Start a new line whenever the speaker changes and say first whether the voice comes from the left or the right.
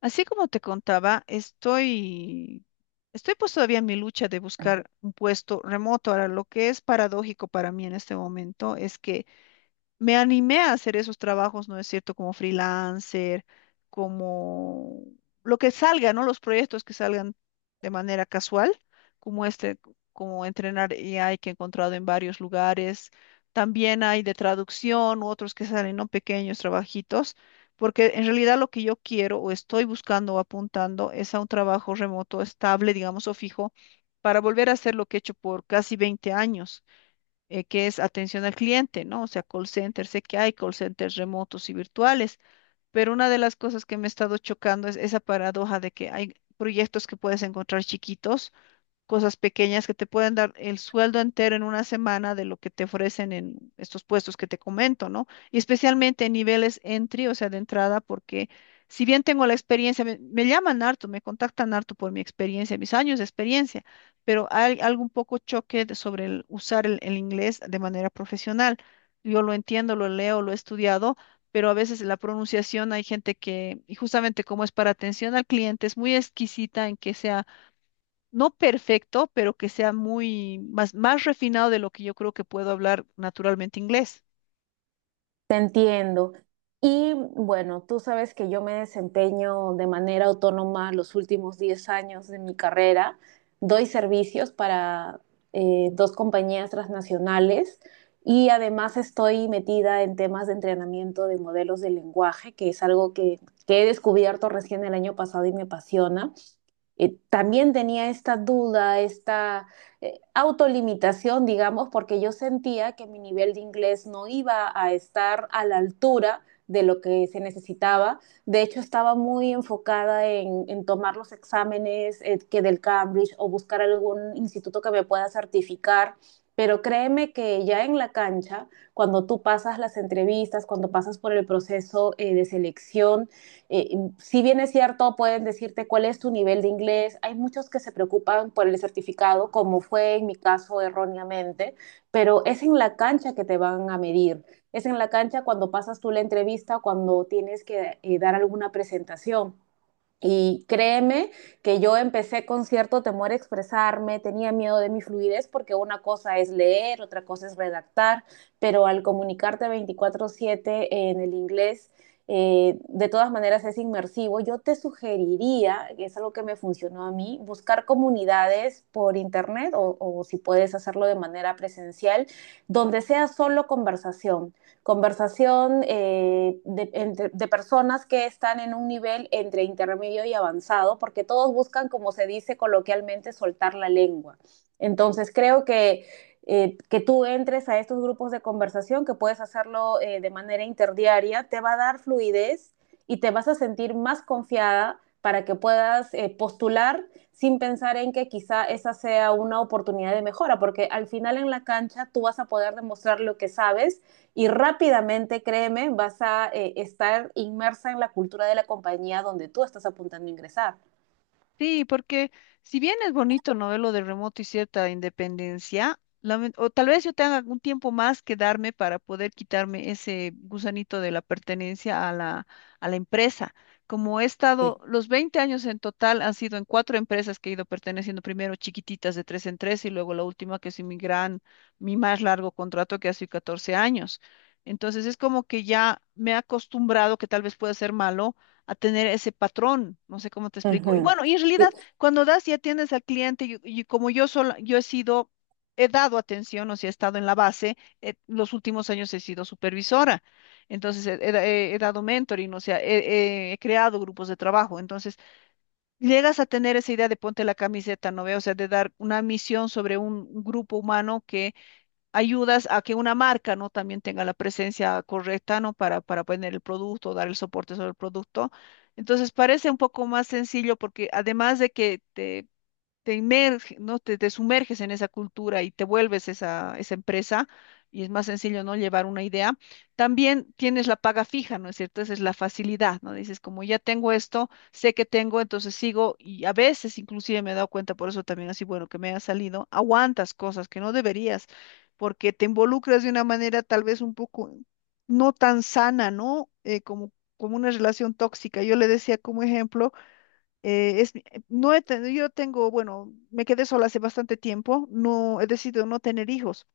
left: Así como te contaba, estoy pues todavía en mi lucha de buscar un puesto remoto. Ahora, lo que es paradójico para mí en este momento es que me animé a hacer esos trabajos, ¿no es cierto? Como freelancer, como lo que salga, ¿no? Los proyectos que salgan de manera casual, como este, como entrenar AI que he encontrado en varios lugares. También hay de traducción, otros que salen, ¿no? Pequeños trabajitos, porque en realidad lo que yo quiero o estoy buscando o apuntando es a un trabajo remoto estable, digamos, o fijo, para volver a hacer lo que he hecho por casi 20 años que es atención al cliente, ¿no? O sea, call center, sé que hay call centers remotos y virtuales, pero una de las cosas que me ha estado chocando es esa paradoja de que hay proyectos que puedes encontrar chiquitos, cosas pequeñas que te pueden dar el sueldo entero en una semana de lo que te ofrecen en estos puestos que te comento, ¿no? Y especialmente en niveles entry, o sea, de entrada, porque si bien tengo la experiencia, me llaman harto, me contactan harto por mi experiencia, mis años de experiencia, pero hay algo un poco choque sobre el usar el inglés de manera profesional. Yo lo entiendo, lo leo, lo he estudiado. Pero a veces la pronunciación hay gente que, y justamente como es para atención al cliente, es muy exquisita en que sea no perfecto, pero que sea muy más refinado de lo que yo creo que puedo hablar naturalmente inglés.
right: Te entiendo. Y bueno, tú sabes que yo me desempeño de manera autónoma los últimos 10 años de mi carrera. Doy servicios para dos compañías transnacionales y además estoy metida en temas de entrenamiento de modelos de lenguaje, que es algo que he descubierto recién el año pasado y me apasiona. También tenía esta duda, esta autolimitación, digamos, porque yo sentía que mi nivel de inglés no iba a estar a la altura de lo que se necesitaba. De hecho, estaba muy enfocada en tomar los exámenes que del Cambridge o buscar algún instituto que me pueda certificar. Pero créeme que ya en la cancha, cuando tú pasas las entrevistas, cuando pasas por el proceso de selección, eh, si bien es cierto, pueden decirte cuál es tu nivel de inglés. Hay muchos que se preocupan por el certificado, como fue en mi caso erróneamente, pero es en la cancha que te van a medir. Es en la cancha cuando pasas tú la entrevista, cuando tienes que dar alguna presentación. Y créeme que yo empecé con cierto temor a expresarme, tenía miedo de mi fluidez porque una cosa es leer, otra cosa es redactar, pero al comunicarte 24/7 en el inglés, de todas maneras es inmersivo. Yo te sugeriría, que es algo que me funcionó a mí, buscar comunidades por internet o si puedes hacerlo de manera presencial, donde sea solo conversación conversación, personas que están en un nivel entre intermedio y avanzado, porque todos buscan, como se dice coloquialmente, soltar la lengua. Entonces creo que tú entres a estos grupos de conversación, que puedes hacerlo de manera interdiaria, te va a dar fluidez y te vas a sentir más confiada para que puedas postular sin pensar en que quizá esa sea una oportunidad de mejora, porque al final en la cancha tú vas a poder demostrar lo que sabes y rápidamente, créeme, vas a estar inmersa en la cultura de la compañía donde tú estás apuntando a ingresar.
left: Sí, porque si bien es bonito, ¿no? Ver lo de remoto y cierta independencia, o tal vez yo tenga algún tiempo más que darme para poder quitarme ese gusanito de la pertenencia a a la empresa. Como he
right: Sí.
left: estado, los 20 años en total han sido en cuatro empresas que he ido perteneciendo, primero chiquititas de tres en tres y luego la última que es mi mi más largo contrato que ha sido 14 años. Entonces es como que ya me he acostumbrado, que tal vez pueda ser malo a tener ese patrón, no sé cómo te explico. Y
right: Ujú.
left: bueno, y en realidad,
right: Y-
left: cuando das y atiendes al cliente, y como yo sola, yo he sido, he dado atención, o sea, he estado en la base, los últimos años he sido supervisora, entonces he dado mentoring, o sea, he creado grupos de trabajo, entonces llegas a tener esa idea de ponte la camiseta, ¿no ve? O sea, de dar una misión sobre un grupo humano que ayudas a que una marca, ¿no? También tenga la presencia correcta, ¿no? Para poner el producto, dar el soporte sobre el producto. Entonces parece un poco más sencillo porque además de que te inmerges, ¿no? Te sumerges en esa cultura y te vuelves esa empresa y es más sencillo, ¿no? Llevar una idea. También tienes la paga fija, ¿no es cierto? Esa es la facilidad, ¿no? Dices, como ya tengo esto, sé que tengo, entonces sigo y a veces inclusive me he dado cuenta, por eso también así, bueno, que me ha salido, aguantas cosas que no deberías porque te involucras de una manera tal vez un poco no tan sana, ¿no? Como, como una relación tóxica. Yo le decía como ejemplo no he yo tengo, bueno, me quedé sola hace bastante tiempo, no he decidido no tener hijos,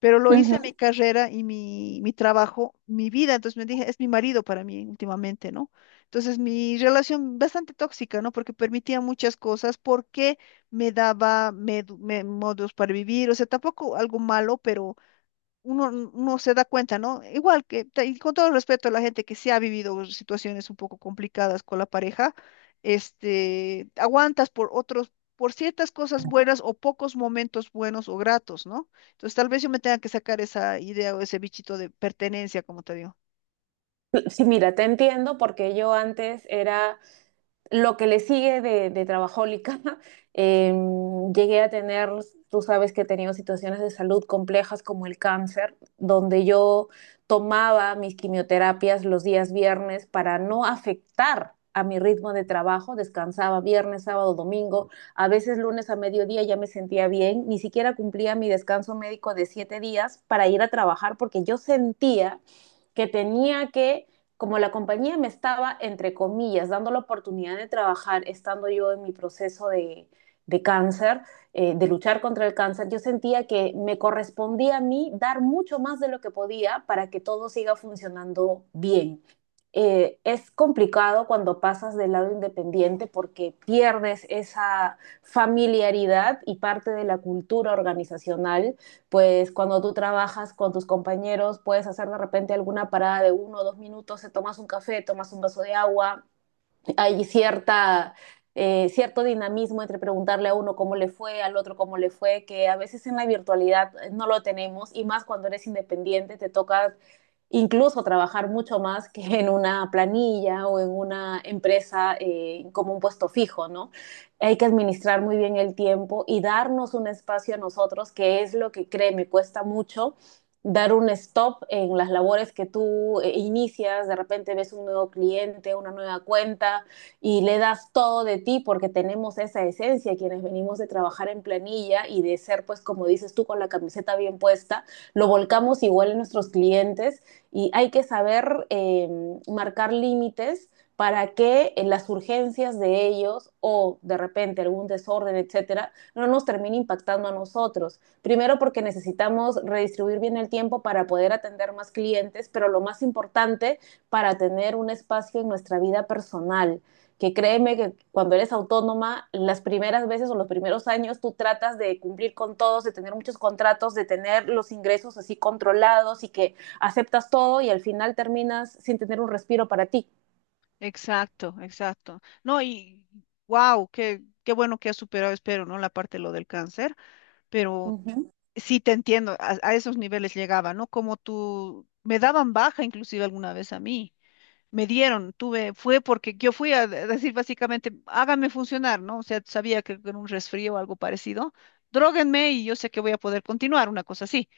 left: pero lo hice
right: Ujú.
left: mi carrera y mi trabajo, mi vida, entonces me dije, es mi marido para mí últimamente, ¿no? Entonces mi relación bastante tóxica, ¿no? Porque permitía muchas cosas, porque me daba modos para vivir, o sea, tampoco algo malo, pero uno se da cuenta, ¿no? Igual que, y con todo respeto a la gente que sí ha vivido situaciones un poco complicadas con la pareja, este, aguantas por otros, por ciertas cosas buenas o pocos momentos buenos o gratos, ¿no? Entonces tal vez yo me tenga que sacar esa idea o ese bichito de pertenencia, como te digo.
right: Sí, mira, te entiendo porque yo antes era lo que le sigue de trabajólica, llegué a tener, tú sabes que he tenido situaciones de salud complejas como el cáncer, donde yo tomaba mis quimioterapias los días viernes para no afectar a mi ritmo de trabajo, descansaba viernes, sábado, domingo, a veces lunes a mediodía ya me sentía bien, ni siquiera cumplía mi descanso médico de 7 días para ir a trabajar porque yo sentía que tenía que como la compañía me estaba, entre comillas, dando la oportunidad de trabajar, estando yo en mi proceso de cáncer, de luchar contra el cáncer, yo sentía que me correspondía a mí dar mucho más de lo que podía para que todo siga funcionando bien. Es complicado cuando pasas del lado independiente porque pierdes esa familiaridad y parte de la cultura organizacional pues cuando tú trabajas con tus compañeros, puedes hacer de repente alguna parada de 1 o 2 minutos, te tomas un café, tomas un vaso de agua, hay cierto dinamismo entre preguntarle a uno cómo le fue, al otro cómo le fue, que a veces en la virtualidad no lo tenemos y más cuando eres independiente te toca incluso trabajar mucho más que en una planilla o en una empresa como un puesto fijo, ¿no? Hay que administrar muy bien el tiempo y darnos un espacio a nosotros, que es lo que créeme, cuesta mucho dar un stop en las labores que tú inicias, de repente ves un nuevo cliente, una nueva cuenta, y le das todo de ti porque tenemos esa esencia, quienes venimos de trabajar en planilla y de ser, pues como dices tú, con la camiseta bien puesta, lo volcamos igual en nuestros clientes y hay que saber marcar límites para que en las urgencias de ellos o de repente algún desorden, etcétera, no nos termine impactando a nosotros. Primero porque necesitamos redistribuir bien el tiempo para poder atender más clientes, pero lo más importante, para tener un espacio en nuestra vida personal que créeme que cuando eres autónoma, las primeras veces o los primeros años tú tratas de cumplir con todos, de tener muchos contratos, de tener los ingresos así controlados y que aceptas todo y al final terminas sin tener un respiro para ti.
left: Exacto, exacto. No, y wow, qué bueno que has superado, espero, ¿no? La parte de lo del cáncer, pero
right: Ujú.
left: sí, te entiendo, a esos niveles llegaba, ¿no? Como tú, me daban baja inclusive alguna vez a mí, me dieron, tuve, fue porque yo fui a decir básicamente, háganme funcionar, ¿no? O sea, sabía que era un resfrío o algo parecido, dróguenme y yo sé que voy a poder continuar, una cosa así.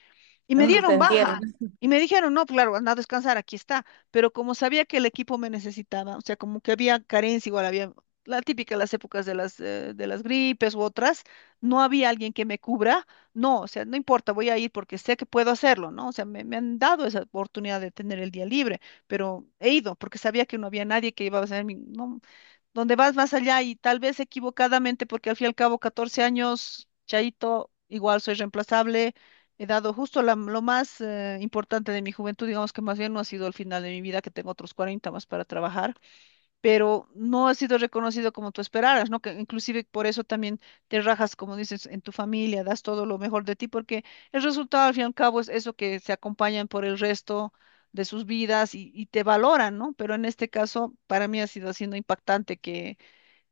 left: Y me
right: Ah, te
left: dieron
right: entiendo.
left: baja. Y me dijeron, no, claro, anda a descansar, aquí está. Pero como sabía que el equipo me necesitaba, o sea, como que había carencia, igual había la típica, las épocas de las gripes u otras, no había alguien que me cubra. No, o sea, no importa, voy a ir porque sé que puedo hacerlo, ¿no? O sea, me han dado esa oportunidad de tener el día libre, pero he ido porque sabía que no había nadie que iba a hacer mi... No, donde vas más allá y tal vez equivocadamente, porque al fin y al cabo, 14 años, Chaito, igual soy reemplazable. He dado justo lo más importante de mi juventud, digamos que más bien no ha sido el final de mi vida, que tengo otros 40 más para trabajar, pero no ha sido reconocido como tú esperaras, ¿no? Que inclusive por eso también te rajas, como dices, en tu familia, das todo lo mejor de ti, porque el resultado al fin y al cabo es eso que se acompañan por el resto de sus vidas y te valoran, ¿no? Pero en este caso, para mí ha sido siendo impactante que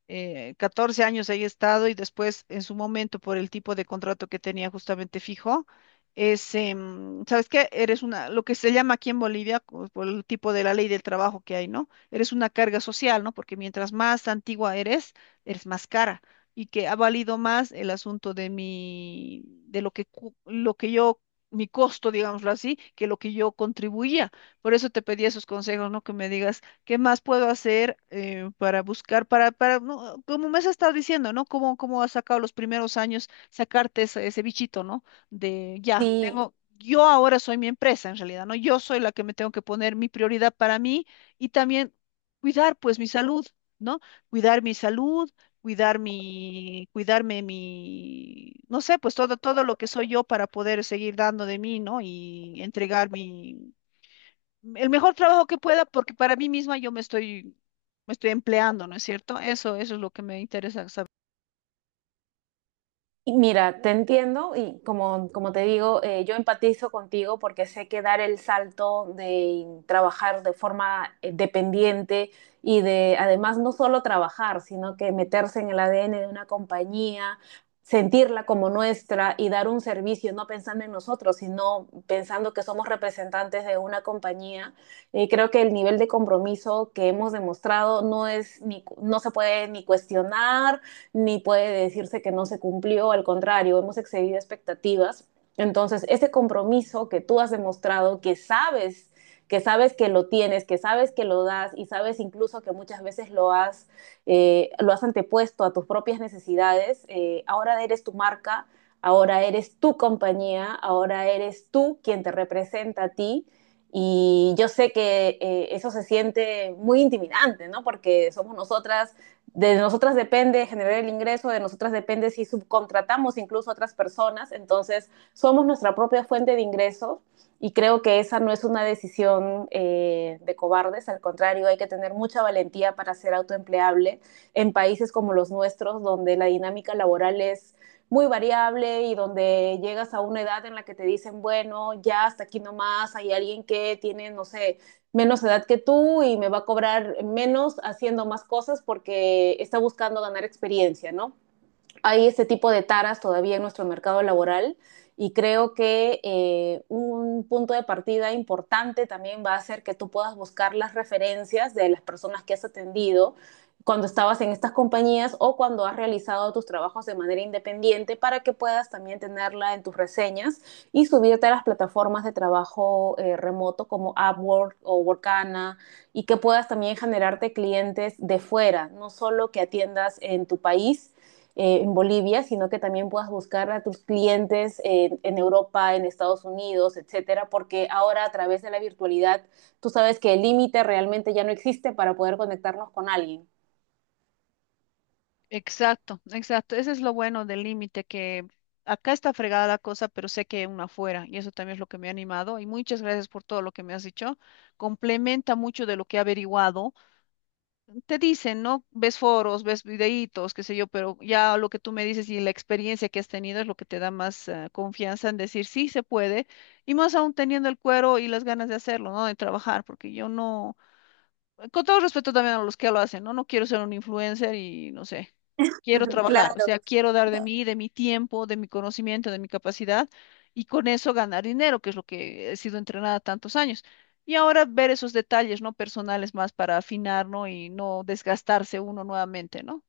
left: 14 años ahí he estado y después en su momento por el tipo de contrato que tenía justamente fijo, es, ¿sabes qué? Eres una, lo que se llama aquí en Bolivia, por el tipo de la ley del trabajo que hay, ¿no? Eres una carga social, ¿no? Porque mientras más antigua eres, eres más cara. Y que ha valido más el asunto de mi, de lo que, lo que yo, mi costo, digámoslo así, que lo que yo contribuía. Por eso te pedí esos consejos, ¿no? Que me digas, ¿qué más puedo hacer para buscar, para, no, como me has estado diciendo, ¿no? ¿Cómo, cómo has sacado los primeros años sacarte ese bichito, ¿no? De ya,
right: Sí.
left: tengo, yo ahora soy mi empresa en realidad, ¿no? Yo soy la que me tengo que poner mi prioridad para mí y también cuidar, pues, mi salud, ¿no? Cuidar mi salud. Cuidar mi, cuidarme mi, no sé, pues todo, todo lo que soy yo para poder seguir dando de mí, ¿no? Y entregar mi, el mejor trabajo que pueda, porque para mí misma yo me estoy empleando, ¿no es cierto? Eso es lo que me interesa saber.
right: Mira, te entiendo y como te digo, yo empatizo contigo porque sé que dar el salto de trabajar de forma dependiente y de además no solo trabajar, sino que meterse en el ADN de una compañía, sentirla como nuestra y dar un servicio, no pensando en nosotros, sino pensando que somos representantes de una compañía. Eh, creo que el nivel de compromiso que hemos demostrado no se puede ni cuestionar ni puede decirse que no se cumplió, al contrario, hemos excedido expectativas. Entonces, ese compromiso que tú has demostrado, que sabes que lo tienes, que sabes que lo das y sabes incluso que muchas veces lo has antepuesto a tus propias necesidades, ahora eres tu marca, ahora eres tu compañía, ahora eres tú quien te representa a ti. Y yo sé que eso se siente muy intimidante, ¿no? Porque somos nosotras, de nosotras depende generar el ingreso, de nosotras depende si subcontratamos incluso a otras personas, entonces somos nuestra propia fuente de ingresos y creo que esa no es una decisión de cobardes, al contrario, hay que tener mucha valentía para ser autoempleable en países como los nuestros, donde la dinámica laboral es muy variable y donde llegas a una edad en la que te dicen, bueno, ya hasta aquí nomás, hay alguien que tiene, no sé, menos edad que tú y me va a cobrar menos haciendo más cosas porque está buscando ganar experiencia, ¿no? Hay este tipo de taras todavía en nuestro mercado laboral y creo que un punto de partida importante también va a ser que tú puedas buscar las referencias de las personas que has atendido cuando estabas en estas compañías o cuando has realizado tus trabajos de manera independiente para que puedas también tenerla en tus reseñas y subirte a las plataformas de trabajo remoto como Upwork o Workana y que puedas también generarte clientes de fuera, no solo que atiendas en tu país, en Bolivia, sino que también puedas buscar a tus clientes en Europa, en Estados Unidos, etcétera, porque ahora a través de la virtualidad tú sabes que el límite realmente ya no existe para poder conectarnos con alguien.
left: Exacto, exacto. Ese es lo bueno del límite, que acá está fregada la cosa, pero sé que hay una afuera, y eso también es lo que me ha animado. Y muchas gracias por todo lo que me has dicho. Complementa mucho de lo que he averiguado. Te dicen, ¿no? Ves foros, ves videitos, qué sé yo, pero ya lo que tú me dices y la experiencia que has tenido es lo que te da más confianza en decir sí se puede, y más aún teniendo el cuero y las ganas de hacerlo, ¿no? De trabajar, porque yo no, con todo respeto también a los que lo hacen, ¿no? No quiero ser un influencer y no sé, quiero trabajar, o
right: Claro,
left: sea, quiero dar de mí, de mi tiempo, de mi conocimiento, de mi capacidad y con eso ganar dinero, que es lo que he sido entrenada tantos años. Y ahora ver esos detalles, ¿no? Personales más para afinar, ¿no? Y no desgastarse uno nuevamente, ¿no?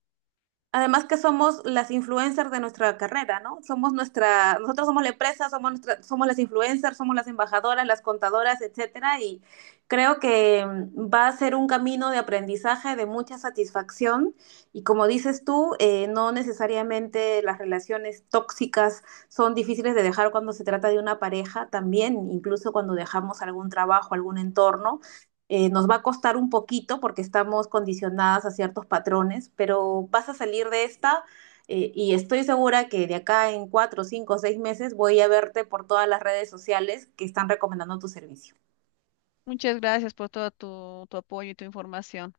right: además que somos las influencers de nuestra carrera, ¿no? Somos nuestra, nosotros somos la empresa, somos nuestra, somos las influencers, somos las embajadoras, las contadoras, etcétera, y creo que va a ser un camino de aprendizaje, de mucha satisfacción, y como dices tú, no necesariamente las relaciones tóxicas son difíciles de dejar cuando se trata de una pareja, también incluso cuando dejamos algún trabajo, algún entorno, nos va a costar un poquito porque estamos condicionadas a ciertos patrones, pero vas a salir de esta y estoy segura que de acá en 4, 5, 6 meses voy a verte por todas las redes sociales que están recomendando tu servicio.
left: Muchas gracias por todo tu apoyo y tu información.